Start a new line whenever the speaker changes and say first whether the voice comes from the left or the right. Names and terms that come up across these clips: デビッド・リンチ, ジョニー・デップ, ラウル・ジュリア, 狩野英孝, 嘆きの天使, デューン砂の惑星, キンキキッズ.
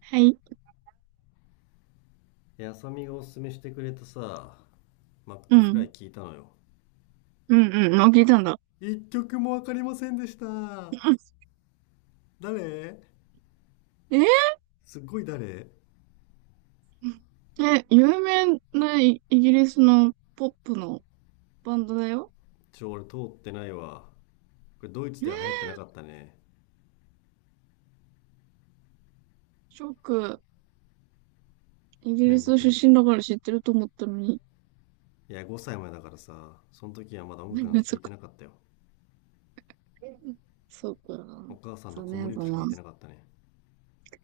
right: はい。
left: あさみがおすすめしてくれたマッ
right: う
left: クフラ
right: ん。
left: イ聞いたのよ。
right: うんうん。あ、聞いたんだ。
left: 一曲もわかりませんでした。誰、
right: うん
left: すっごい誰。
right: ええ、有名なイイギリスのポップのバンドだよ。
left: 俺通ってないわ。これドイツ
right: え
left: で
right: ー、
left: は流行ってなかったね。
right: ショック。イギ
left: 面
right: リス
left: 目
right: 出
left: に。い
right: 身だから知ってると思ったのに。
left: や、5歳前だからその時はまだ 音楽なんて
right: 難
left: 聞
right: し
left: いて
right: か。
left: なかったよ。
right: そうか。
left: お母さんの
right: 残
left: 子
right: 念
left: 守
right: だ
left: 歌しか聞
right: な。
left: いてなかったね。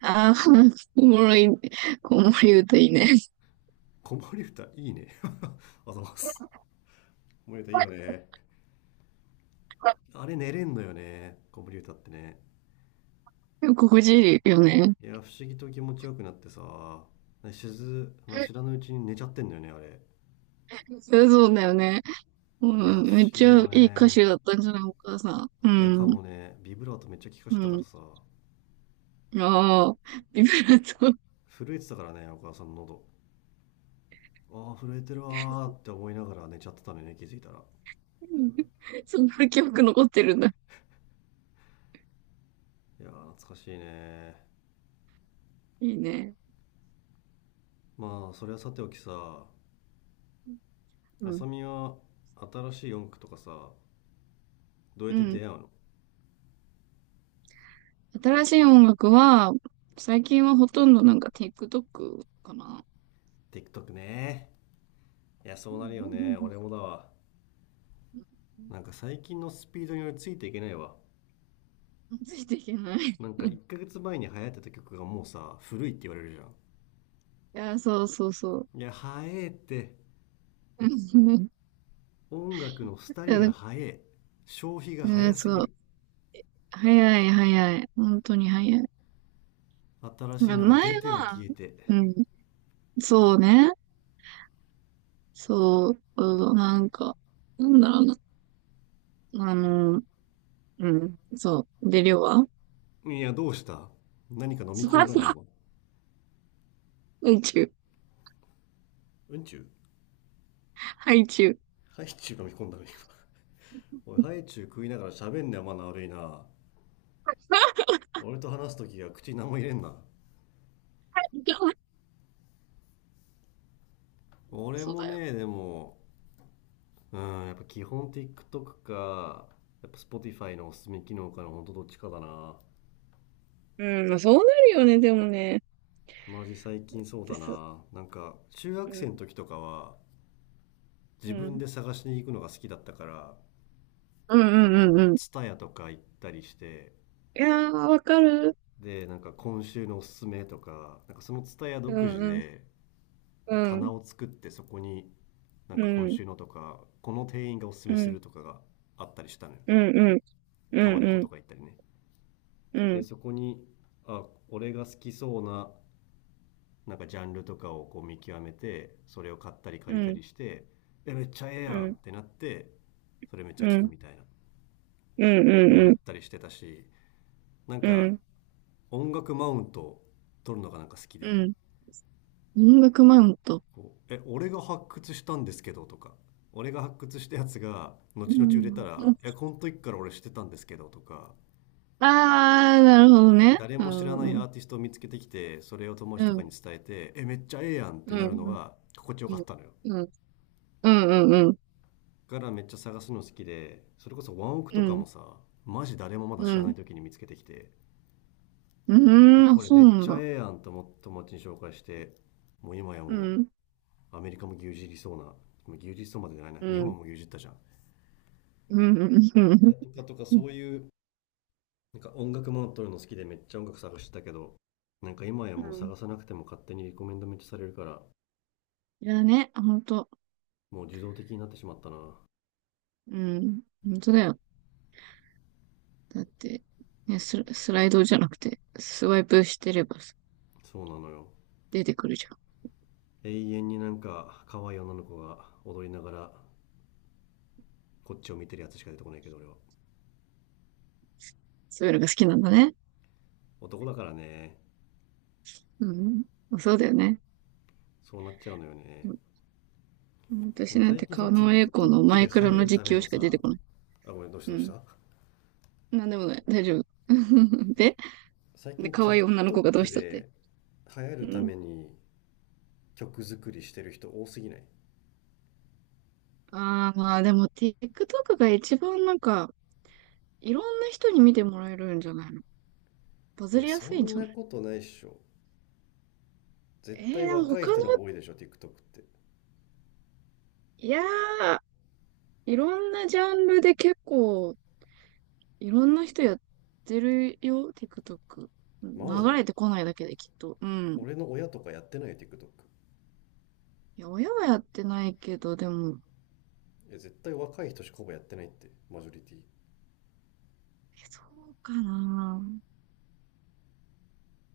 right: ああ、おもろい、おもろい歌いいね。
left: 子守歌いいね。あざます。子守歌いいよ ね。あれ寝れんのよね、子守歌ってね。
right: 心地いいよね。
left: いや、不思議と気持ちよくなってさ、しず、あの知らぬうちに寝ちゃってんだよね、あれ。
right: そうそうだよね。う
left: いや、不思
right: ん、めっち
left: 議だ
right: ゃ
left: よ
right: いい歌
left: ね。
right: 手だったんじゃないお母さん。う
left: いや、か
right: ん、
left: もね、ビブラートめっちゃ効かし
right: う
left: てたから
right: ん。
left: 、
right: ああ、ビブラート。
left: 震えてたからね、お母さんの喉。ああ、震えてるわーって思いながら寝ちゃってたのよね、気づいたら。
right: そんな記憶残ってるんだ。
left: いやー、懐かしいね。
right: いいね。
left: まあ、それはさておき、
right: う
left: あさ
right: ん。
left: みは新しい音楽とか、どうやっ
right: う
left: て出
right: ん。
left: 会うの？
right: 新しい音楽は、最近はほとんどなんか TikTok かな。
left: TikTok ね。いや、
right: う
left: そうなるよね。
right: ん
left: 俺もだわ。なんか最近のスピードに俺ついていけないわ。
right: ついていけない。
left: なん
right: い
left: か1ヶ月前に流行ってた曲がもう古いって言われるじゃん。
right: や、そうそうそう。
left: いや早えって。
right: うんい
left: 音楽の廃
right: や
left: り
right: だ
left: が早え。消費が
right: う
left: 早
right: ん
left: すぎ
right: そう。
left: る。
right: 早い早い。本当に早い。
left: 新
right: な
left: しい
right: ん
left: の
right: か
left: が
right: 前
left: 出ては消
right: は、
left: えて。
right: うん、そうね。そう、うんなんか、なんだろうな。うん。そう。で、量は
left: いやどうした、何か飲み
right: そう
left: 込ん
right: だ
left: だな
right: な。
left: 今。
right: ハイチュウ。
left: うんちゅう、
right: ハイチュウ。
left: ハイチュウ飲み込んだな今。おい、ハイチュウ食いながら喋んねん、マナー悪いな。俺と話す時は口に何も入れんな。俺
right: そう
left: も
right: だよ。
left: ねでも、うんやっぱ基本 TikTok か、やっぱ Spotify のおすすめ機能かのほんとどっちかだな。
right: うん、まあ、そうなるよね、でもね。っ
left: マジ最近そう
right: て
left: だ
right: さ、
left: な。なんか中学
right: う
left: 生
right: ん、
left: の時とかは
right: う
left: 自分
right: ん。
left: で探しに行くのが好きだったから、
right: うん
left: あ
right: うんう
left: の
right: んうん。い
left: ツタヤとか行ったりして、
right: やー、わかる。
left: でなんか今週のおすすめとかなんかそのツタヤ
right: う
left: 独
right: ん、
left: 自
right: うん、
left: で
right: うん、
left: 棚を作って、そこになん
right: う
left: か今
right: ん、
left: 週のとかこの店員がおすす
right: う
left: めす
right: ん、
left: るとかがあったりしたのよ。
right: うん、うん、う
left: タワ
right: ん、
left: レ
right: う
left: コと
right: ん、
left: か行ったりね。
right: う
left: で
right: ん、
left: そこに、あ、俺が好きそうななんかジャンルとかをこう見極めて、それを買ったり
right: う
left: 借り
right: ん、
left: た
right: うん、
left: りして、えめっちゃええや
right: う
left: んっ
right: ん、
left: てなって、それめっちゃ
right: う
left: 聞く
right: ん、
left: みたいな
right: う
left: のをや
right: ん、
left: ったりしてたし、なん
right: う
left: か
right: ん。
left: 音楽マウント取るのがなんか好き
right: う
left: で、「
right: ん。音楽マウント。
left: こうえ俺が発掘したんですけど」とか「俺が発掘したやつが
right: う
left: 後々売れた
right: ん。
left: らえこの時から俺知ってたんですけど」とか、
right: あー、なるほどね。
left: 誰
right: う
left: も知ら
right: ん、
left: ない
right: う
left: ア
right: ん、
left: ーティストを見つけてきてそれを友
right: う
left: 達とか
right: ん、
left: に伝えて「えめっちゃええやん」って
right: う
left: な
right: ん、
left: るの
right: うん、
left: が心地よ
right: う
left: かったのよ。
right: ん、うん、うん、
left: からめっちゃ探すの好きで、それこそワンオク
right: う
left: とかも
right: ん。
left: マジ誰もまだ
right: う
left: 知らな
right: ん。
left: い時に見つけてきて、
right: う
left: え
right: ーん、あ、
left: これ
right: そ
left: め
right: う
left: っ
right: なん
left: ちゃ
right: だ。
left: ええやんと思って友達に紹介して、もう今や
right: う
left: も
right: ん、
left: うアメリカも牛耳りそうな、まあ牛耳りそうまでじゃないな、
right: う
left: 日本は
right: ん、
left: もう牛耳ったじゃん、
right: うん、うん、う
left: い
right: ん。
left: や、とか
right: うん
left: そういう。なんか音楽も撮るの好きでめっちゃ音楽探してたけど、なんか今や
right: う
left: もう
right: ん
left: 探さなくても勝手にリコメンドめっちゃされるから、
right: いやね、あほんと。
left: もう自動的になってしまったな。
right: うん、ほんとだよ。だって、ね、スラ、スライドじゃなくて、スワイプしてればさ
left: そうなのよ。
right: 出てくるじゃん。
left: 永遠になんか可愛い女の子が踊りながらこっちを見てるやつしか出てこないけど俺は、
right: そういうのが好きなんだね。
left: 男だからね、
right: うん、あそうだよね。
left: そうなっちゃうのよ
right: う
left: ね。
right: ん私なん
left: 最
right: て
left: 近その
right: 狩野英孝の
left: TikTok
right: マ
left: で
right: イ
left: 流
right: ク
left: 行
right: ラの
left: るた
right: 実
left: め
right: 況
left: の
right: しか出
left: 、
right: てこない。
left: あ、ごめん、どうした
right: う
left: どうし
right: ん。
left: た。
right: なんでもない。大丈夫。で、
left: 最
right: で、
left: 近
right: 可愛い女の子がどう
left: TikTok
right: したって。
left: で流行
right: う
left: るた
right: ん。
left: めに曲作りしてる人多すぎない？
right: ああ、まあでも TikTok が一番なんか、いろんな人に見てもらえるんじゃないの？バズ
left: え、
right: りや
left: そ
right: すいん
left: ん
right: じゃ
left: な
right: ない？
left: ことないっしょ。絶対
right: でも
left: 若い
right: 他の、
left: 人の方が多いでしょ、TikTok って。
right: いやー、いろんなジャンルで結構、いろんな人やってるよ、TikTok。
left: マ
right: 流
left: ジ。
right: れてこないだけできっと。うん。
left: 俺の親とかやってないよ、TikTok。
right: いや、親はやってないけど、でも、
left: え、絶対若い人しかほぼやってないって、マジョリティ。
right: え、そうかな。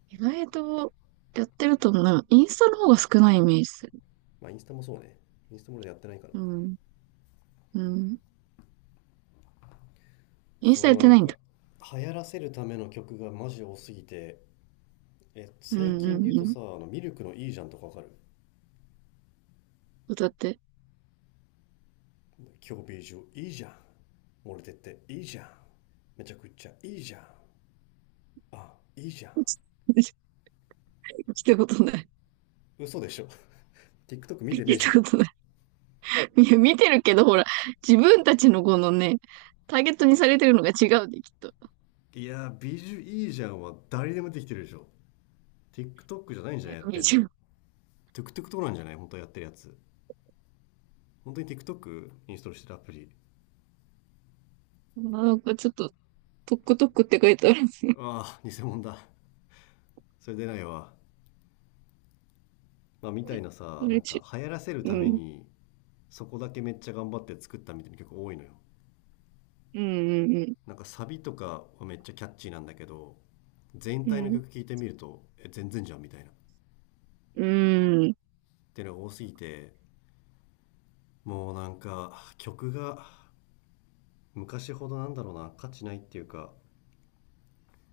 right: 意外とやってると思う。なんかインスタの方が少ないイメージする。
left: まあ、インスタもそうね。インスタも俺やってないからな。
right: うん。うん。イン
left: そ
right: スタやっ
left: う、な
right: てな
left: ん
right: いん
left: か、
right: だ。
left: 流行らせるための曲がマジ多すぎて、え、
right: う
left: 最
right: ん
left: 近
right: う
left: で言う
right: んう
left: と
right: ん。
left: 、あのミルクのいいじゃんとかわかる？
right: 歌って。
left: 今日ビージュいいじゃん。漏れてっていいじゃん。めちゃくちゃいいじゃん。あ、いいじゃん。
right: 聞たことない。
left: 嘘でしょ。TikTok 見
right: 聞
left: てねえ
right: い
left: じゃ
right: た
left: ん。
right: ことない。いや、見てるけど、ほら、自分たちのこのね、ターゲットにされてるのが違うんで、きっと。
left: いやー、ビジュいいじゃんは誰でもできてるでしょ。TikTok じゃないんじゃ
right: ね、
left: ないやっ
right: 見
left: てんの。
right: ちゃう。
left: TikTok とかなんじゃない本当はやってるやつ。本当に TikTok インストールしてるアプリ。
right: あーなんかちょっと、トックトックって書いてあるんですね。
left: ああ、偽物だ。それ出ないわ。まあ、みたいな
right: あ
left: 、な
right: れ
left: んか
right: ち、
left: 流行らせる
right: う
left: ため
right: ん。
left: にそこだけめっちゃ頑張って作ったみたいな曲多いのよ。
right: うん、うん、
left: なんかサビとかはめっちゃキャッチーなんだけど、全
right: う
left: 体の
right: ん。
left: 曲聴いてみるとえ全然じゃんみたいなっ
right: うん、うん。
left: ていうのが多すぎて、もうなんか曲が昔ほど、なんだろうな、価値ないっていうか、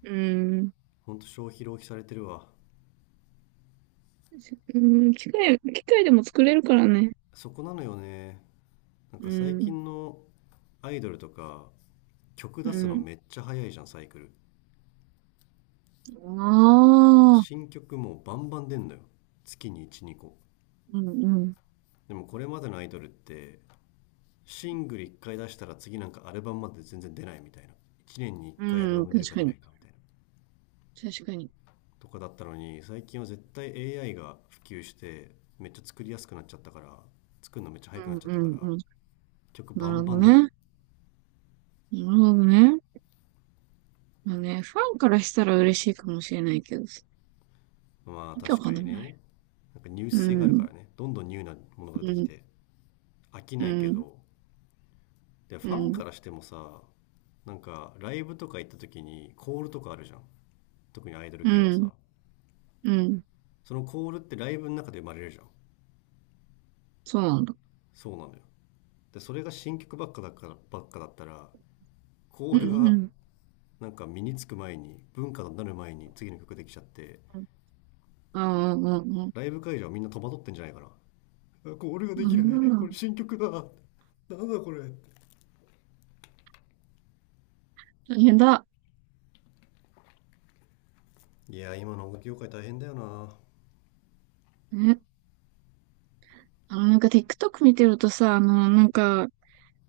right: うん
left: ほんと消費浪費されてるわ。
right: うん機械、機械でも作れるからね。
left: そこなのよね。なん
right: う
left: か最
right: ん、
left: 近のアイドルとか、曲
right: う
left: 出すの
right: ん。
left: めっちゃ早いじゃんサイクル。
right: ああ、
left: 新曲もうバンバン出んのよ、月に12個。
right: うん、うん。
left: でもこれまでのアイドルって、シングル1回出したら次なんかアルバムまで全然出ないみたいな、1年に1回アル
right: う
left: バ
right: ん、
left: ム出
right: 確
left: るか
right: か
left: 出な
right: に。
left: いかみたいな、
right: 確かに。
left: とかだったのに、最近は絶対 AI が普及してめっちゃ作りやすくなっちゃったから、作るのめっちゃ
right: う
left: 早くな
right: ん、
left: っちゃっ
right: う
left: たから、
right: ん、うん。
left: 曲
right: な
left: バ
right: る
left: ン
right: ほ
left: バ
right: ど
left: ン出る。
right: ね。なるほどね。まあね、ファンからしたら嬉しいかもしれないけど
left: まあ
right: 訳わ
left: 確か
right: か
left: に
right: んない。
left: ね、なんかニュー
right: う
left: ス性があるか
right: ん、
left: らね、どんどんニューなものが出
right: う
left: てき
right: ん、
left: て飽き
right: う
left: ないけ
right: ん、
left: ど。で
right: う
left: ファン
right: ん、
left: からしてもなんかライブとか行った時にコールとかあるじゃん、特にアイドル
right: う
left: 系は
right: ん、うん、
left: そのコールってライブの中で生まれるじゃん。
right: そうなんだ。
left: そうなのよ。でそれが新曲ばっかだったらコ
right: う
left: ール
right: ん、う
left: が
right: ん、
left: なんか身につく前に文化になる前に次の曲できちゃって、
right: うん、うん、うん、うん、
left: ライブ会場はみんな戸惑ってんじゃないかな。コールがで
right: う
left: きない、こ
right: ん、
left: れ新曲だ、なんだこれ。
right: 大変だ。
left: いや、今の音楽業界大変だよな。
right: ね、なんか TikTok 見てるとさ、なんか、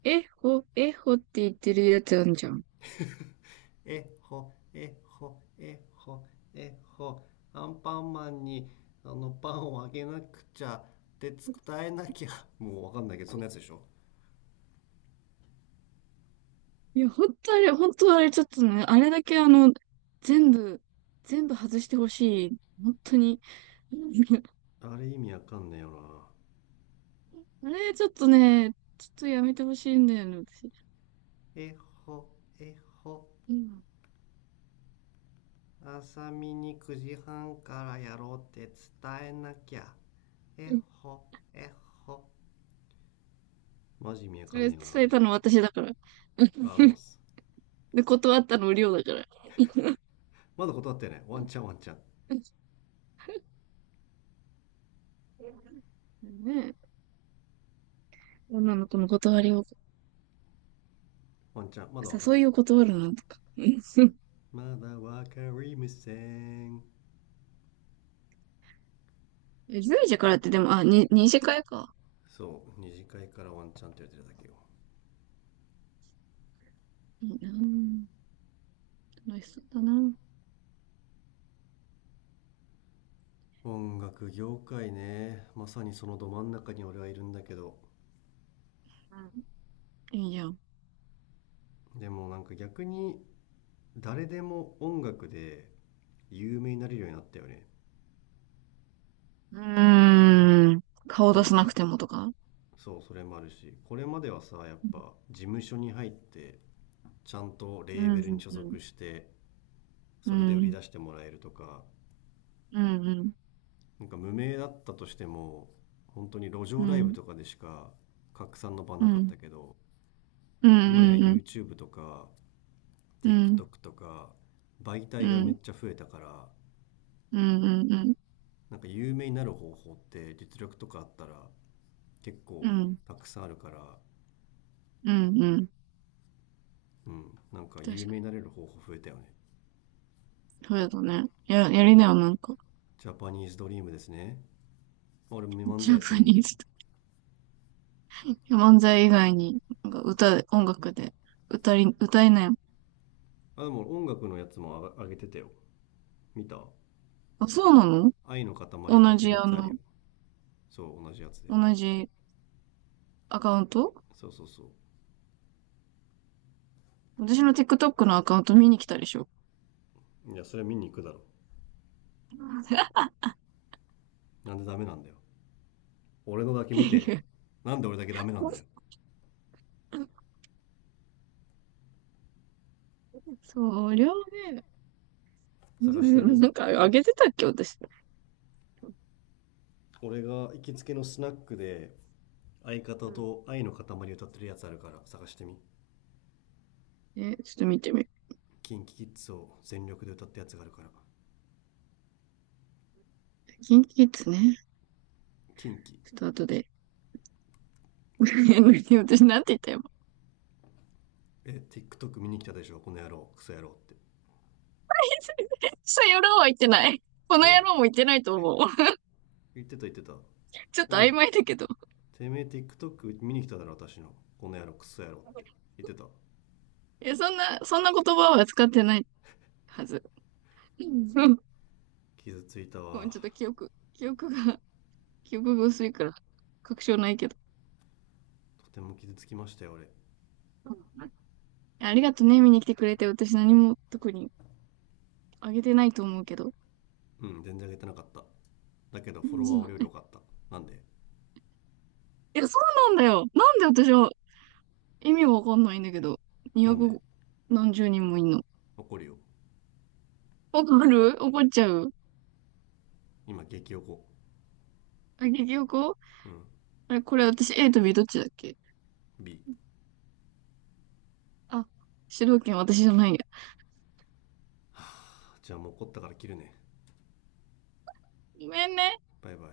right: えほ、えほって言ってるやつあるじゃん。
left: えほ、えほ、えほ、えほ、アンパンマンに、あのパンをあげなくちゃって伝えなきゃ。もうわかんないけどそんなやつでしょ。
right: いや、ほんとあれ、ほんとあれ、ちょっとね、あれだけ全部、全部外してほしい。本当に。
left: あれ意味わかんねえよな。
right: あれ、ちょっとね、ちょっとやめてほしいんだよね、私。
left: えほ、えほ、
right: うん。
left: 朝見に9時半からやろうって伝えなきゃ。えほ、えほ。マジ意味わ
right: そ
left: かん
right: れ
left: ねえよな、あ
right: 伝え
left: れ。
right: たのは私だから、
left: あ、あざます。
right: 断ったのは梁だから
left: まだ断ってね。ワンチャン、ワンチャン。
right: ねえ。女の子の断りを
left: ワンチャン、まだわかん
right: 誘
left: ない。
right: いを断るなとかジェ
left: まだわかりません。
right: イジェイからって、でも…あ、認識会か？
left: そう、二次会からワンチャンって言ってるだけよ。
right: 楽しそうだなうん
left: 音楽業界ね。まさにそのど真ん中に俺はいるんだけど。
right: いいじゃん
left: でもなんか逆に、誰でも音楽で有名になれるようになったよね。
right: うーん顔を
left: な
right: 出
left: ん
right: せな
left: か、
right: くてもとか
left: そうそれもあるし、これまではさ、やっ
right: うん
left: ぱ事務所に入ってちゃんとレー
right: un
left: ベルに所
right: un
left: 属してそれで売り
right: un
left: 出してもらえるとか、
right: un
left: なんか無名だったとしても本当に路上
right: un
left: ライブ
right: un
left: とかでしか拡散の場なかっ
right: un
left: たけど、今や
right: un
left: YouTube とか
right: un un
left: TikTok とか媒
right: un
left: 体がめっ
right: un
left: ちゃ増えたから、
right: un un un
left: なんか有名になる方法って実力とかあったら結
right: un un un un un
left: 構
right: un un un un un
left: たくさんあるから、
right: un un un un un
left: うん、なんか
right: 確
left: 有
right: か
left: 名にな
right: に
left: れる方法増えたよね。
right: そうだね。や、やりなよ、なんか。
left: ジャパニーズドリームですね。俺漫
right: ジ
left: 才
right: ャ
left: やって
right: パ
left: るん
right: ニー
left: で。
right: ズとか。いや漫才以外に、なんか歌、音楽で、歌い、歌いなよ。
left: あ、でも音楽のやつもあ上げてたよ。見た？
right: あ、そうなの？
left: 愛の塊歌っ
right: 同
left: て
right: じ、
left: るやつあるよ。そう、同じやつで。
right: 同じアカウント？
left: そうそうそ
right: 私の TikTok のアカウント見に来たでしょ。
left: う。いや、それ見に行くだろ。なんでダメなんだよ。俺のだけ見て。なんで俺だけダメなんだよ。
right: そりゃあね、
left: 探してみ。
right: なんかあげてたっけ、私。
left: 俺が行きつけのスナックで相
right: う
left: 方
right: ん
left: と愛の塊歌ってるやつあるから探してみ。
right: え、ちょっと見てみる。
left: キンキキッズを全力で歌ったやつがあるから。
right: キンキキッズね。
left: キンキ。
right: ちょっと後で。私なんて言ったよ。
left: え、TikTok 見に来たでしょ、この野郎、クソ野郎って。
right: そやろうは言ってない。この
left: え、
right: 野郎も言ってないと思う。
left: 言ってた言ってた。
right: ちょっと
left: おい、
right: 曖昧だけど。
left: てめえ TikTok 見に来ただろ私の、この野郎クソ野郎って言ってた。
right: え、そんな、そんな言葉は使ってないはず。うん
left: 傷ついた
right: ごめ
left: わ。
right: ん、ちょっと記憶が、記憶が薄いから、確証ないけど。
left: とても傷つきましたよ俺。
right: うんありがとね、見に来てくれて。私何も特にあげてないと思うけど。
left: うん、全然上げてなかった、だけど
right: う
left: フォ
right: ん
left: ロワー俺より良
right: い
left: かった。なんで？
right: や、そうなんだよ。なんで私は意味がわかんないんだけど。
left: なんで？
right: 200何十人もいんの。
left: 怒るよ。
right: わかる怒っちゃう。
left: 今激怒。
right: あ、結局
left: うん、
right: あれ、これ私 A と B どっちだっけ？
left: B。
right: あ、主導権私じゃないや。
left: じゃあもう怒ったから切るね。
right: ごめんね。
left: バイバイ。